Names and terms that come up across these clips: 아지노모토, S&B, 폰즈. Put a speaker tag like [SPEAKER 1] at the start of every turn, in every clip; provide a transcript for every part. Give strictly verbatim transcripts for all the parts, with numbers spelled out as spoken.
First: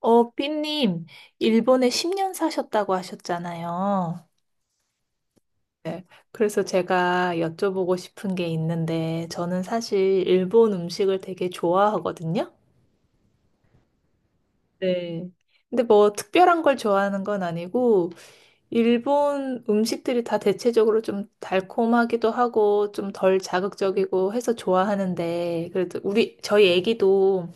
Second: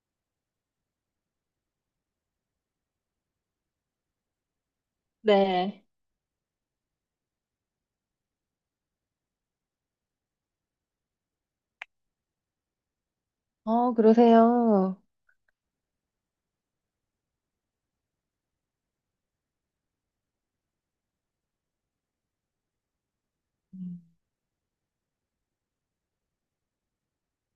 [SPEAKER 1] 어, 삐님, 일본에 십 년 사셨다고 하셨잖아요.
[SPEAKER 2] 네.
[SPEAKER 1] 네. 그래서 제가 여쭤보고 싶은 게 있는데, 저는 사실 일본 음식을 되게 좋아하거든요.
[SPEAKER 2] 어, 그러세요.
[SPEAKER 1] 네. 근데 뭐 특별한 걸 좋아하는 건 아니고, 일본 음식들이 다 대체적으로 좀 달콤하기도 하고, 좀 덜
[SPEAKER 2] 음.
[SPEAKER 1] 자극적이고 해서 좋아하는데, 그래도 우리, 저희 애기도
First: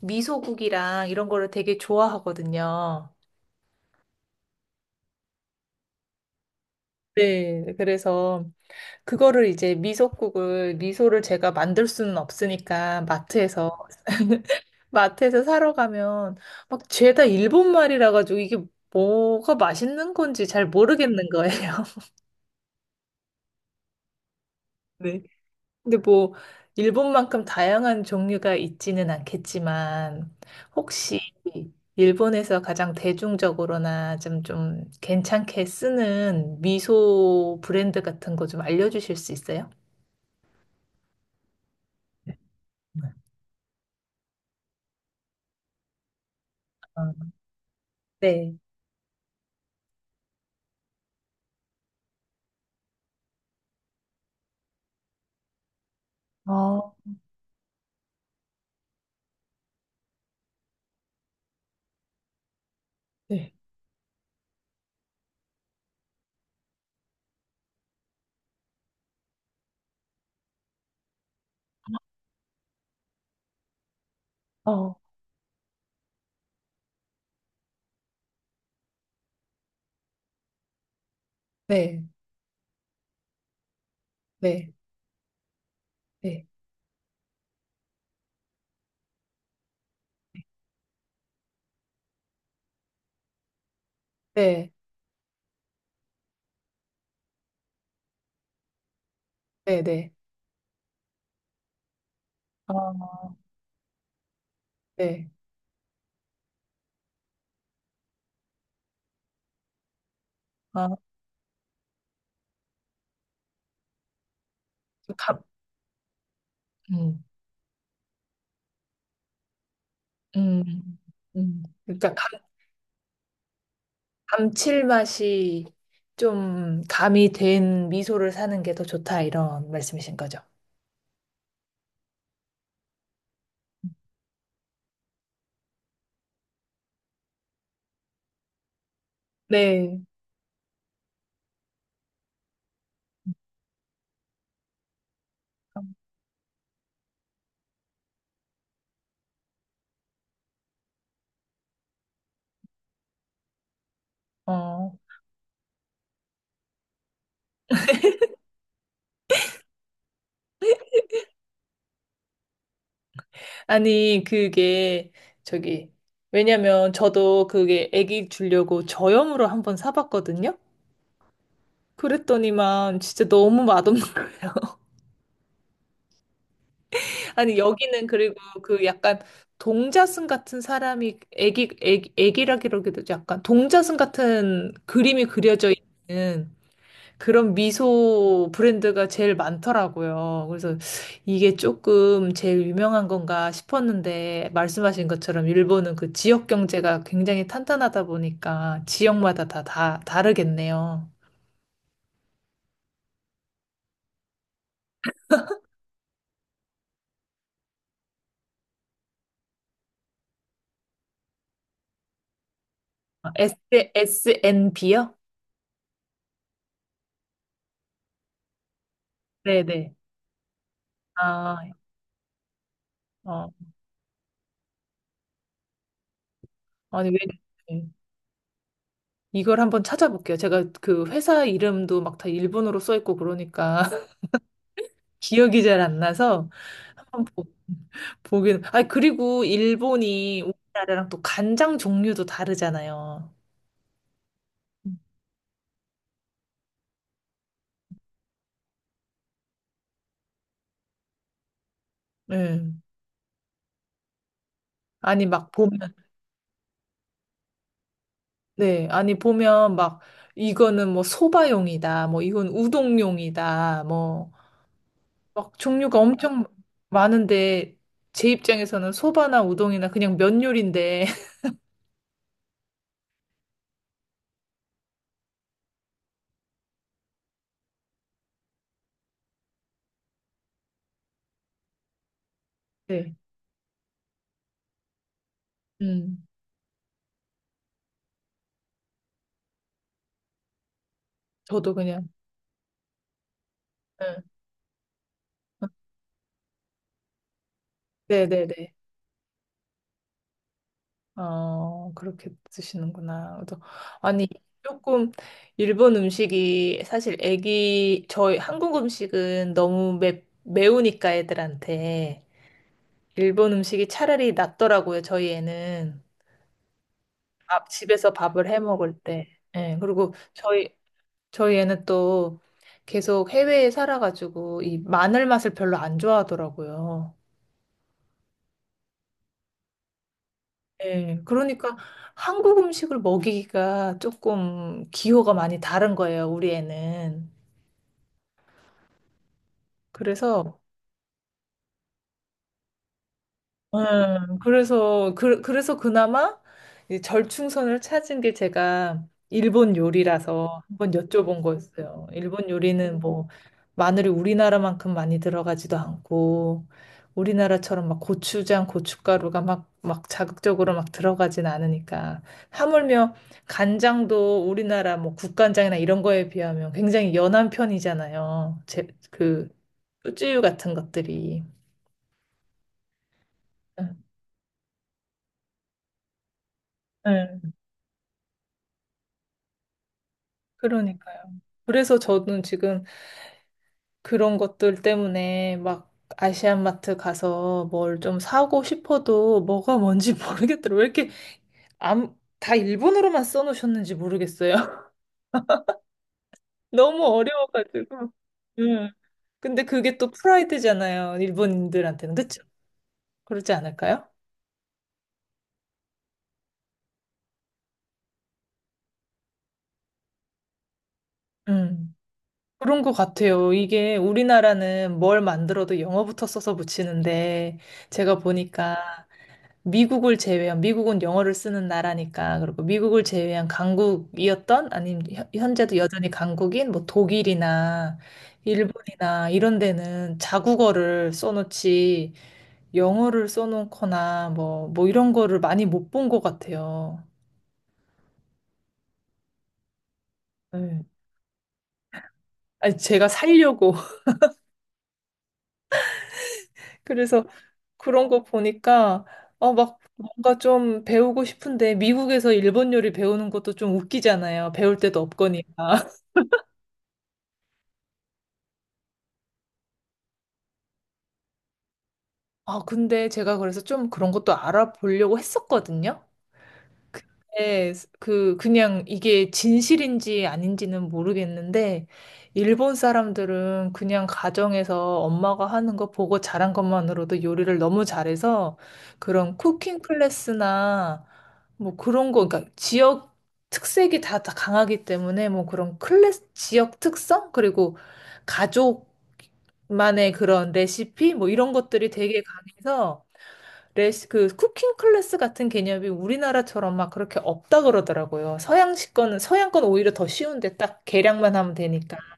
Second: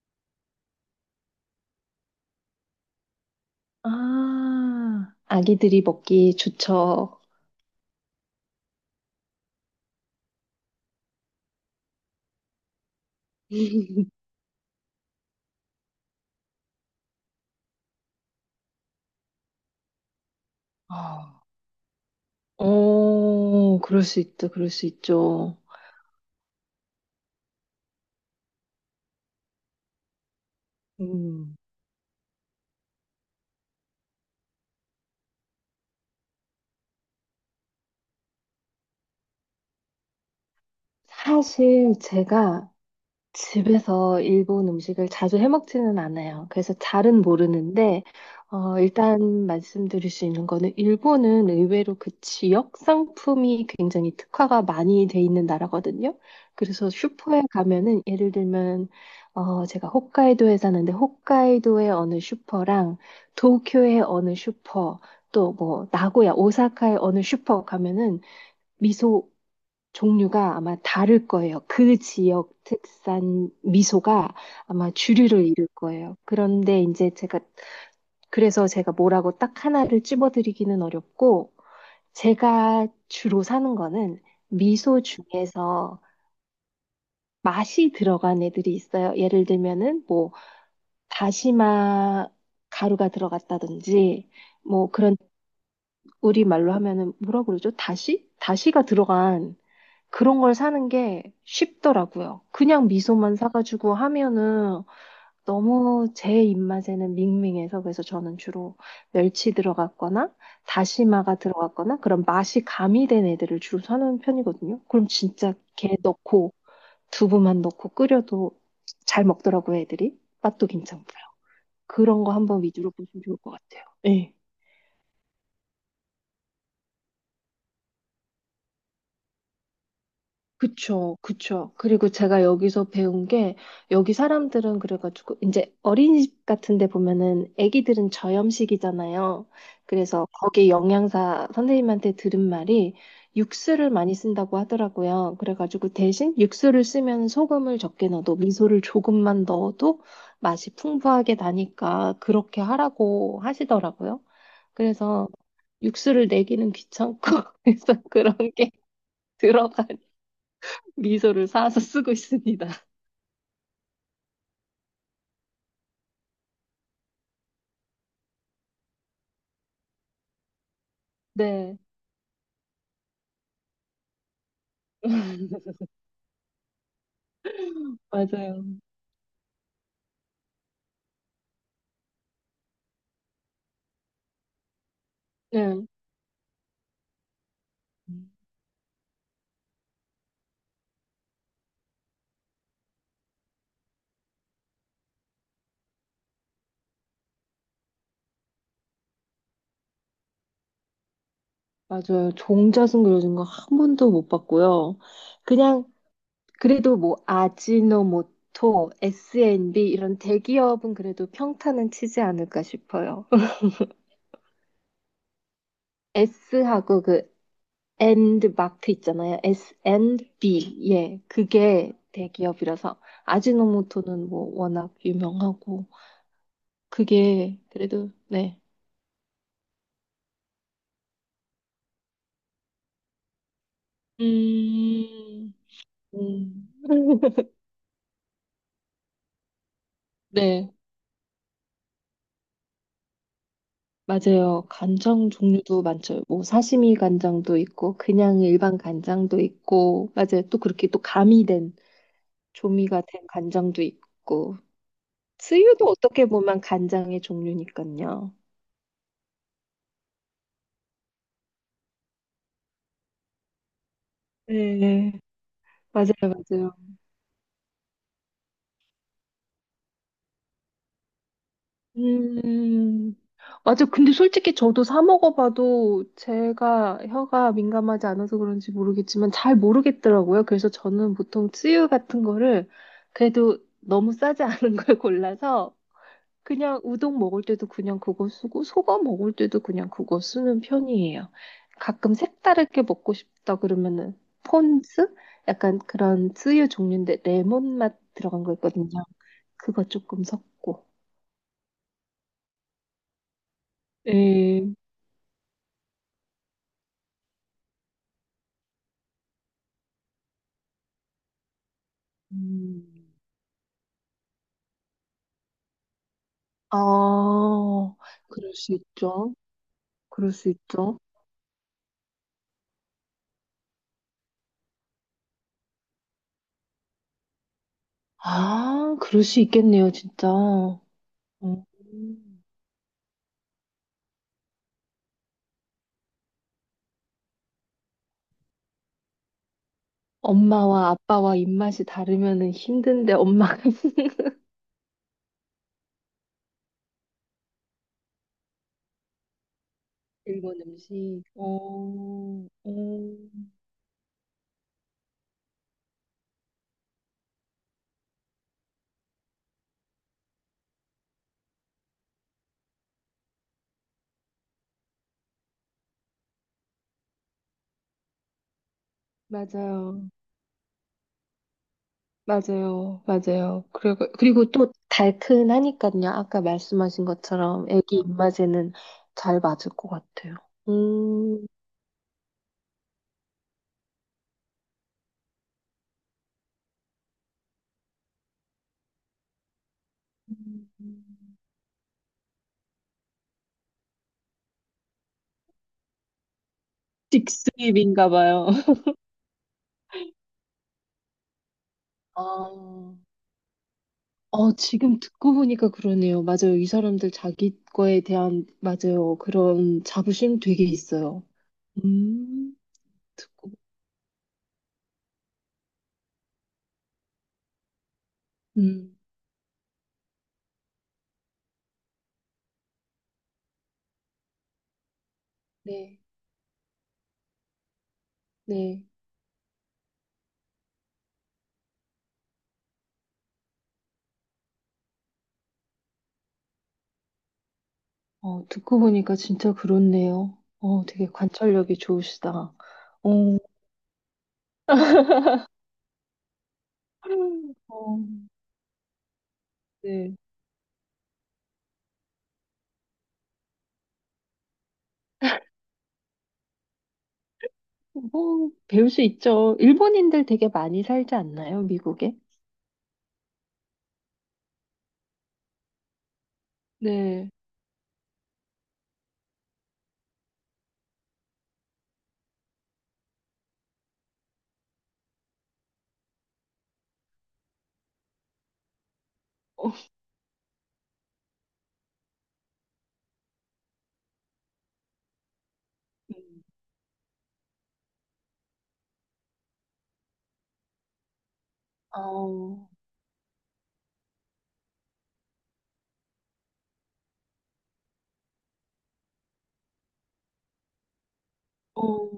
[SPEAKER 1] 미소국이랑 이런 거를 되게 좋아하거든요.
[SPEAKER 2] 아, 아기들이 먹기 좋죠.
[SPEAKER 1] 네. 그래서 그거를 이제 미소국을, 미소를 제가 만들 수는 없으니까 마트에서, 마트에서 사러 가면 막 죄다 일본 말이라 가지고 이게 뭐가 맛있는 건지 잘 모르겠는
[SPEAKER 2] 어
[SPEAKER 1] 거예요.
[SPEAKER 2] 어, 그럴 수 있죠. 그럴 수
[SPEAKER 1] 네.
[SPEAKER 2] 있죠.
[SPEAKER 1] 근데 뭐, 일본만큼 다양한 종류가 있지는 않겠지만, 혹시
[SPEAKER 2] 음,
[SPEAKER 1] 일본에서 가장 대중적으로나 좀, 좀 괜찮게 쓰는 미소 브랜드 같은 거 좀 알려주실 수 있어요?
[SPEAKER 2] 사실 제가
[SPEAKER 1] 네.
[SPEAKER 2] 집에서 일본 음식을 자주 해먹지는 않아요. 그래서 잘은
[SPEAKER 1] 어,
[SPEAKER 2] 모르는데,
[SPEAKER 1] 네.
[SPEAKER 2] 어, 일단 말씀드릴 수 있는 거는 일본은 의외로 그 지역 상품이 굉장히 특화가 많이 돼 있는 나라거든요. 그래서
[SPEAKER 1] 아,
[SPEAKER 2] 슈퍼에 가면은 예를 들면, 어, 제가 홋카이도에 사는데 홋카이도의 어느 슈퍼랑
[SPEAKER 1] 네.
[SPEAKER 2] 도쿄의 어느 슈퍼, 또 뭐 나고야, 오사카의 어느 슈퍼 가면은 미소 종류가 아마 다를 거예요. 그 지역 특산 미소가 아마
[SPEAKER 1] 어,
[SPEAKER 2] 주류를 이룰 거예요. 그런데 이제 제가, 그래서 제가 뭐라고 딱 하나를 찝어드리기는 어렵고,
[SPEAKER 1] 네,
[SPEAKER 2] 제가 주로 사는 거는
[SPEAKER 1] 네,
[SPEAKER 2] 미소 중에서
[SPEAKER 1] 네,
[SPEAKER 2] 맛이 들어간 애들이 있어요. 예를 들면은 뭐, 다시마 가루가 들어갔다든지,
[SPEAKER 1] 네,
[SPEAKER 2] 뭐 그런, 우리말로 하면은 뭐라 그러죠? 다시? 다시가 들어간
[SPEAKER 1] 네, 네.
[SPEAKER 2] 그런 걸 사는 게 쉽더라고요. 그냥
[SPEAKER 1] 아,
[SPEAKER 2] 미소만 사가지고 하면은
[SPEAKER 1] 네.
[SPEAKER 2] 너무 제 입맛에는 밍밍해서 그래서 저는 주로 멸치 들어갔거나
[SPEAKER 1] 아,
[SPEAKER 2] 다시마가 들어갔거나 그런 맛이 가미된 애들을 주로 사는 편이거든요. 그럼
[SPEAKER 1] 좀 감,
[SPEAKER 2] 진짜 게 넣고
[SPEAKER 1] 음,
[SPEAKER 2] 두부만 넣고 끓여도 잘 먹더라고요, 애들이. 맛도
[SPEAKER 1] 음,
[SPEAKER 2] 괜찮고요.
[SPEAKER 1] 음. 그러니까
[SPEAKER 2] 그런 거
[SPEAKER 1] 감,
[SPEAKER 2] 한번 위주로 보시면 좋을 것 같아요. 네.
[SPEAKER 1] 감칠맛이 좀 가미 된 미소를 사는 게 더 좋다 이런 말씀이신 거죠?
[SPEAKER 2] 그쵸, 그쵸. 그리고 제가 여기서 배운 게, 여기 사람들은 그래가지고, 이제 어린이집 같은 데 보면은 애기들은 저염식이잖아요.
[SPEAKER 1] 네.
[SPEAKER 2] 그래서 거기 영양사 선생님한테 들은 말이 육수를 많이 쓴다고 하더라고요. 그래가지고 대신 육수를 쓰면 소금을 적게 넣어도 미소를 조금만 넣어도 맛이 풍부하게 나니까 그렇게 하라고 하시더라고요.
[SPEAKER 1] 어.
[SPEAKER 2] 그래서 육수를 내기는 귀찮고, 그래서 그런 게 들어가. 미소를 사서 쓰고 있습니다.
[SPEAKER 1] 아니, 그게 저기 왜냐면 저도 그게 애기 주려고 저염으로 한번 사봤거든요.
[SPEAKER 2] 네,
[SPEAKER 1] 그랬더니만 진짜 너무 맛없는 거예요. 아니 여기는 그리고
[SPEAKER 2] 맞아요.
[SPEAKER 1] 그 약간 동자승 같은 사람이 애기 애기 애기라기라기도 약간 동자승 같은 그림이 그려져
[SPEAKER 2] 네.
[SPEAKER 1] 있는 그런 미소 브랜드가 제일 많더라고요. 그래서 이게 조금 제일 유명한 건가 싶었는데 말씀하신 것처럼 일본은 그 지역 경제가 굉장히 탄탄하다 보니까 지역마다 다 다 다르겠네요.
[SPEAKER 2] 맞아요. 종자승 그려진 거 한 번도 못 봤고요. 그냥 그래도 뭐 아지노모토, 에스 앤 비 이런 대기업은 그래도 평타는 치지 않을까 싶어요.
[SPEAKER 1] S 에스엔비요?
[SPEAKER 2] S하고 그 and 마크 있잖아요. S
[SPEAKER 1] 네네.
[SPEAKER 2] and B. 예.
[SPEAKER 1] 아,
[SPEAKER 2] 그게 대기업이라서
[SPEAKER 1] 어.
[SPEAKER 2] 아지노모토는 뭐 워낙 유명하고
[SPEAKER 1] 아니 왜?
[SPEAKER 2] 그게 그래도 네.
[SPEAKER 1] 이걸 한번 찾아볼게요. 제가 그 회사 이름도 막 다 일본어로 써 있고 그러니까
[SPEAKER 2] 음,
[SPEAKER 1] 기억이 잘 안 나서
[SPEAKER 2] 음.
[SPEAKER 1] 한번 보, 보긴. 아, 그리고 일본이
[SPEAKER 2] 네,
[SPEAKER 1] 우리나라랑 또 간장 종류도 다르잖아요.
[SPEAKER 2] 맞아요. 간장 종류도 많죠. 뭐 사시미 간장도 있고 그냥 일반 간장도 있고 맞아요. 또 그렇게 또 가미된
[SPEAKER 1] 네.
[SPEAKER 2] 조미가 된 간장도 있고
[SPEAKER 1] 아니 막 보면
[SPEAKER 2] 스유도 어떻게 보면 간장의 종류니까요.
[SPEAKER 1] 네. 아니 보면 막 이거는 뭐 소바용이다. 뭐 이건 우동용이다. 뭐
[SPEAKER 2] 네,
[SPEAKER 1] 막 종류가
[SPEAKER 2] 맞아요,
[SPEAKER 1] 엄청
[SPEAKER 2] 맞아요.
[SPEAKER 1] 많은데 제 입장에서는 소바나 우동이나 그냥 면 요리인데
[SPEAKER 2] 음, 맞아. 근데 솔직히 저도 사 먹어봐도 제가 혀가 민감하지 않아서 그런지 모르겠지만 잘 모르겠더라고요. 그래서 저는 보통 쯔유 같은 거를
[SPEAKER 1] 네.
[SPEAKER 2] 그래도 너무 싸지 않은 걸 골라서
[SPEAKER 1] 음.
[SPEAKER 2] 그냥 우동 먹을 때도 그냥 그거 쓰고, 속어 먹을 때도 그냥 그거 쓰는 편이에요.
[SPEAKER 1] 저도 그냥
[SPEAKER 2] 가끔 색다르게 먹고 싶다 그러면은
[SPEAKER 1] 네.
[SPEAKER 2] 폰즈? 약간 그런 쯔유 종류인데 레몬 맛 들어간 거
[SPEAKER 1] 네네네.
[SPEAKER 2] 있거든요. 그거 조금 섞고.
[SPEAKER 1] 어, 그렇게 드시는구나. 그래서 아니, 네.
[SPEAKER 2] 예.
[SPEAKER 1] 조금 일본 음식이 사실 애기, 저희 한국 음식은 너무 매, 매우니까 애들한테
[SPEAKER 2] 음.
[SPEAKER 1] 일본 음식이 차라리 낫더라고요, 저희 애는.
[SPEAKER 2] 아,
[SPEAKER 1] 밥, 집에서 밥을
[SPEAKER 2] 그럴
[SPEAKER 1] 해
[SPEAKER 2] 수
[SPEAKER 1] 먹을 때.
[SPEAKER 2] 있죠.
[SPEAKER 1] 예, 그리고
[SPEAKER 2] 그럴 수
[SPEAKER 1] 저희,
[SPEAKER 2] 있죠.
[SPEAKER 1] 저희 애는 또 계속 해외에 살아가지고 이 마늘 맛을 별로 안 좋아하더라고요.
[SPEAKER 2] 아, 그럴 수 있겠네요, 진짜. 어.
[SPEAKER 1] 예, 그러니까
[SPEAKER 2] 음.
[SPEAKER 1] 한국 음식을 먹이기가 조금 기호가 많이 다른 거예요, 우리 애는. 그래서
[SPEAKER 2] 엄마와 아빠와 입맛이 다르면은 힘든데 엄마가
[SPEAKER 1] 예, 그래서 그, 그래서 그나마 이 절충선을 찾은 게 제가 일본
[SPEAKER 2] 일본
[SPEAKER 1] 요리라서 한번
[SPEAKER 2] 음식.
[SPEAKER 1] 여쭤본
[SPEAKER 2] 어,
[SPEAKER 1] 거였어요. 일본
[SPEAKER 2] 어,
[SPEAKER 1] 요리는 뭐 마늘이 우리나라만큼 많이 들어가지도 않고 우리나라처럼 막 고추장, 고춧가루가 막 막 자극적으로 막 들어가진 않으니까 하물며 간장도 우리나라 뭐 국간장이나 이런 거에 비하면 굉장히 연한 편이잖아요. 제, 그
[SPEAKER 2] 맞아요.
[SPEAKER 1] 쭈쭈유 같은 것들이.
[SPEAKER 2] 맞아요. 맞아요. 그리고, 그리고 또 달큰하니까요. 아까 말씀하신
[SPEAKER 1] 예.
[SPEAKER 2] 것처럼 애기 입맛에는 잘 맞을 것 같아요.
[SPEAKER 1] 그러니까요.
[SPEAKER 2] 음,
[SPEAKER 1] 그래서 저는 지금 그런 것들 때문에 막 아시안마트 가서 뭘 좀 사고 싶어도 뭐가 뭔지 모르겠더라고요. 왜 이렇게 암, 다 일본어로만 써놓으셨는지 모르겠어요. 너무
[SPEAKER 2] 직수입인가
[SPEAKER 1] 어려워가지고.
[SPEAKER 2] 봐요.
[SPEAKER 1] 음. 근데 그게 또 프라이드잖아요. 일본인들한테는. 그렇죠?
[SPEAKER 2] 아,
[SPEAKER 1] 그렇지 않을까요?
[SPEAKER 2] 어, 지금 듣고 보니까 그러네요. 맞아요. 이 사람들 자기 거에 대한, 맞아요. 그런 자부심 되게 있어요.
[SPEAKER 1] 음.
[SPEAKER 2] 음,
[SPEAKER 1] 그런 것
[SPEAKER 2] 듣고,
[SPEAKER 1] 같아요. 이게 우리나라는 뭘 만들어도 영어부터 써서 붙이는데 제가 보니까
[SPEAKER 2] 음,
[SPEAKER 1] 미국을 제외한, 미국은 영어를 쓰는 나라니까, 그리고 미국을 제외한 강국이었던, 아니면 현- 현재도
[SPEAKER 2] 네,
[SPEAKER 1] 여전히 강국인, 뭐 독일이나
[SPEAKER 2] 네.
[SPEAKER 1] 일본이나 이런 데는 자국어를 써놓지, 영어를 써놓거나, 뭐, 뭐 이런 거를 많이 못 본 것 같아요.
[SPEAKER 2] 어, 듣고 보니까 진짜 그렇네요.
[SPEAKER 1] 네.
[SPEAKER 2] 어, 되게 관찰력이 좋으시다.
[SPEAKER 1] 아니, 제가
[SPEAKER 2] 어,
[SPEAKER 1] 살려고. 그래서
[SPEAKER 2] 어,
[SPEAKER 1] 그런 거 보니까, 어, 막,
[SPEAKER 2] 네.
[SPEAKER 1] 뭔가 좀 배우고 싶은데, 미국에서 일본 요리 배우는 것도 좀 웃기잖아요. 배울 데도 없거니까.
[SPEAKER 2] 뭐, 배울 수 있죠. 일본인들 되게 많이 살지 않나요, 미국에?
[SPEAKER 1] 아, 근데 제가 그래서 좀 그런 것도 알아보려고 했었거든요.
[SPEAKER 2] 네.
[SPEAKER 1] 네, 그, 그냥 이게 진실인지 아닌지는 모르겠는데, 일본 사람들은 그냥 가정에서 엄마가 하는 거 보고 자란 것만으로도 요리를 너무 잘해서 그런
[SPEAKER 2] 어,
[SPEAKER 1] 쿠킹 클래스나 뭐 그런 거, 그러니까 지역 특색이 다, 다 강하기 때문에 뭐 그런 클래스,
[SPEAKER 2] 음.
[SPEAKER 1] 지역 특성? 그리고 가족만의 그런 레시피? 뭐 이런 것들이 되게
[SPEAKER 2] 어,
[SPEAKER 1] 강해서 레시 그 쿠킹 클래스 같은 개념이 우리나라처럼 막 그렇게 없다 그러더라고요. 서양식 거는 서양 건 오히려 더 쉬운데 딱 계량만 하면 되니까
[SPEAKER 2] 어,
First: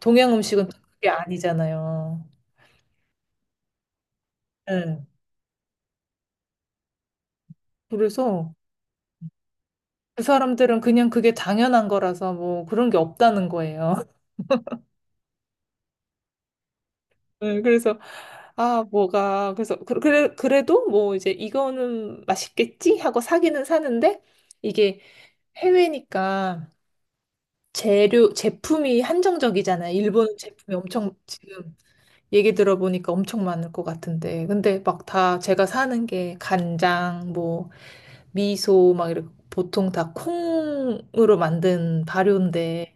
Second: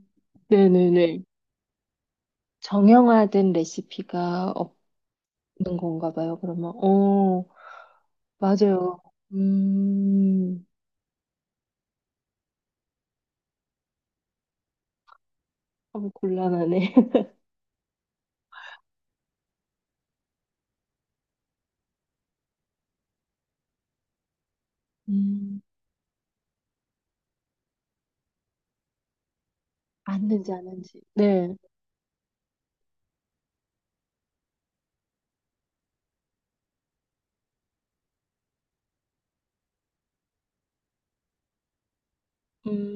[SPEAKER 1] 동양 음식은 또 그게
[SPEAKER 2] 네네네.
[SPEAKER 1] 아니잖아요.
[SPEAKER 2] 정형화된 레시피가
[SPEAKER 1] 네.
[SPEAKER 2] 없는 건가 봐요, 그러면. 어,
[SPEAKER 1] 그래서
[SPEAKER 2] 맞아요.
[SPEAKER 1] 그
[SPEAKER 2] 음,
[SPEAKER 1] 사람들은 그냥 그게 당연한 거라서 뭐 그런 게 없다는 거예요.
[SPEAKER 2] 어, 곤란하네.
[SPEAKER 1] 네, 그래서 아 뭐가 그래서 그- 그래 그래도 뭐 이제 이거는 맛있겠지 하고 사기는 사는데 이게
[SPEAKER 2] 음,
[SPEAKER 1] 해외니까 재료 제품이 한정적이잖아요. 일본
[SPEAKER 2] 아는지
[SPEAKER 1] 제품이
[SPEAKER 2] 아는지.
[SPEAKER 1] 엄청
[SPEAKER 2] 네.
[SPEAKER 1] 지금 얘기 들어보니까 엄청 많을 것 같은데. 근데 막 다 제가 사는 게 간장, 뭐, 미소, 막 이렇게 보통 다 콩으로 만든 발효인데.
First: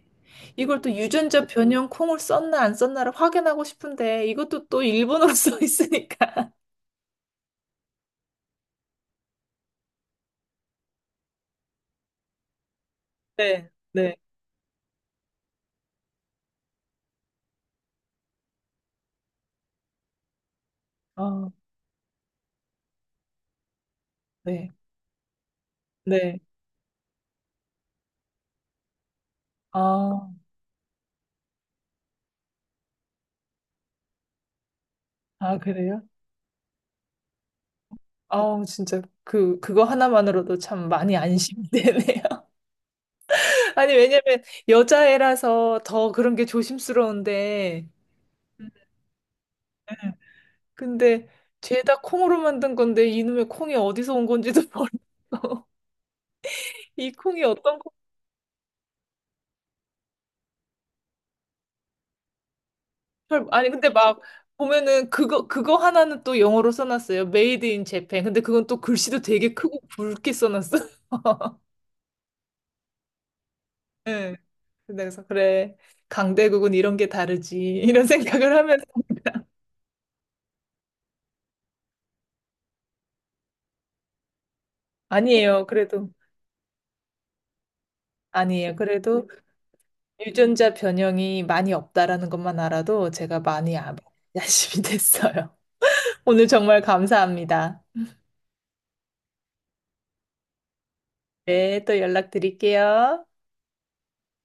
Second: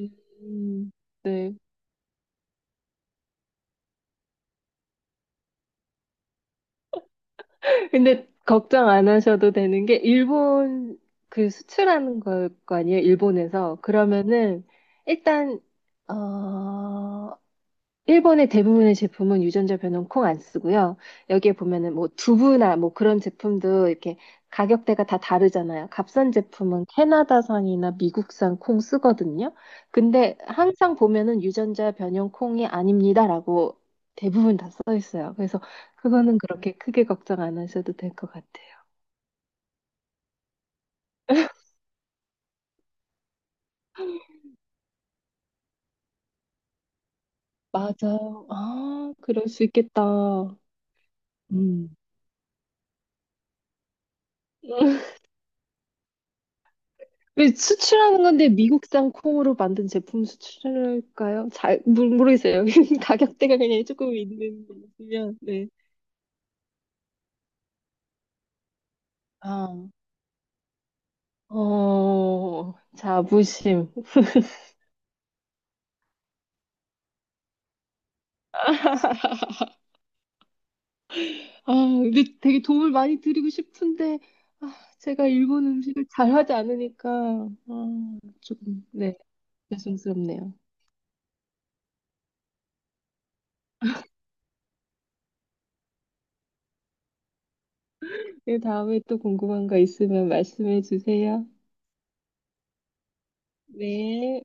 [SPEAKER 1] 이걸 또 유전자
[SPEAKER 2] 네.
[SPEAKER 1] 변형 콩을 썼나 안 썼나를 확인하고 싶은데 이것도 또 일본어로 써 있으니까.
[SPEAKER 2] 근데 걱정 안 하셔도 되는 게 일본 그 수출하는 걸 거 아니에요?
[SPEAKER 1] 네,
[SPEAKER 2] 일본에서.
[SPEAKER 1] 네.
[SPEAKER 2] 그러면은 일단 어 일본의 대부분의 제품은 유전자 변형 콩 안 쓰고요.
[SPEAKER 1] 아,
[SPEAKER 2] 여기에 보면은 뭐 두부나 뭐 그런 제품도 이렇게
[SPEAKER 1] 네,
[SPEAKER 2] 가격대가 다 다르잖아요. 값싼
[SPEAKER 1] 네.
[SPEAKER 2] 제품은 캐나다산이나 미국산 콩 쓰거든요.
[SPEAKER 1] 아,
[SPEAKER 2] 근데 항상 보면은 유전자 변형 콩이 아닙니다라고 대부분 다 써 있어요.
[SPEAKER 1] 아,
[SPEAKER 2] 그래서
[SPEAKER 1] 그래요?
[SPEAKER 2] 그거는 그렇게 크게 걱정 안 하셔도 될 것
[SPEAKER 1] 아,
[SPEAKER 2] 같아요.
[SPEAKER 1] 진짜 그 그거 하나만으로도 참 많이 안심되네요. 아니, 왜냐면 여자애라서 더 그런 게 조심스러운데
[SPEAKER 2] 맞아요. 아, 그럴 수 있겠다.
[SPEAKER 1] 근데
[SPEAKER 2] 음.
[SPEAKER 1] 죄다 콩으로 만든 건데 이놈의 콩이 어디서 온 건지도 모르겠어. 이 콩이
[SPEAKER 2] 왜
[SPEAKER 1] 어떤 콩?
[SPEAKER 2] 수출하는 건데 미국산 콩으로 만든 제품 수출할까요? 잘 모르, 모르겠어요.
[SPEAKER 1] 잘-
[SPEAKER 2] 가격대가
[SPEAKER 1] 아니
[SPEAKER 2] 그냥
[SPEAKER 1] 근데
[SPEAKER 2] 조금
[SPEAKER 1] 막
[SPEAKER 2] 있는
[SPEAKER 1] 보면은
[SPEAKER 2] 거면
[SPEAKER 1] 그거
[SPEAKER 2] 네.
[SPEAKER 1] 그거 하나는 또 영어로 써놨어요. Made in Japan. 근데 그건 또 글씨도 되게
[SPEAKER 2] 아,
[SPEAKER 1] 크고 굵게 써놨어.
[SPEAKER 2] 어, 자부심.
[SPEAKER 1] 네. 그래서 그래 강대국은 이런 게 다르지 이런 생각을 하면서
[SPEAKER 2] 아, 근데 되게 도움을 많이 드리고 싶은데 아, 제가
[SPEAKER 1] 아니에요.
[SPEAKER 2] 일본 음식을
[SPEAKER 1] 그래도
[SPEAKER 2] 잘하지 않으니까 아,
[SPEAKER 1] 아니에요.
[SPEAKER 2] 조금 네,
[SPEAKER 1] 그래도
[SPEAKER 2] 죄송스럽네요.
[SPEAKER 1] 유전자 변형이 많이 없다라는 것만 알아도 제가 많이 아- 야심이 됐어요. 오늘 정말 감사합니다.
[SPEAKER 2] 네, 다음에 또 궁금한 거 있으면 말씀해 주세요.
[SPEAKER 1] 네, 또 연락드릴게요.
[SPEAKER 2] 네.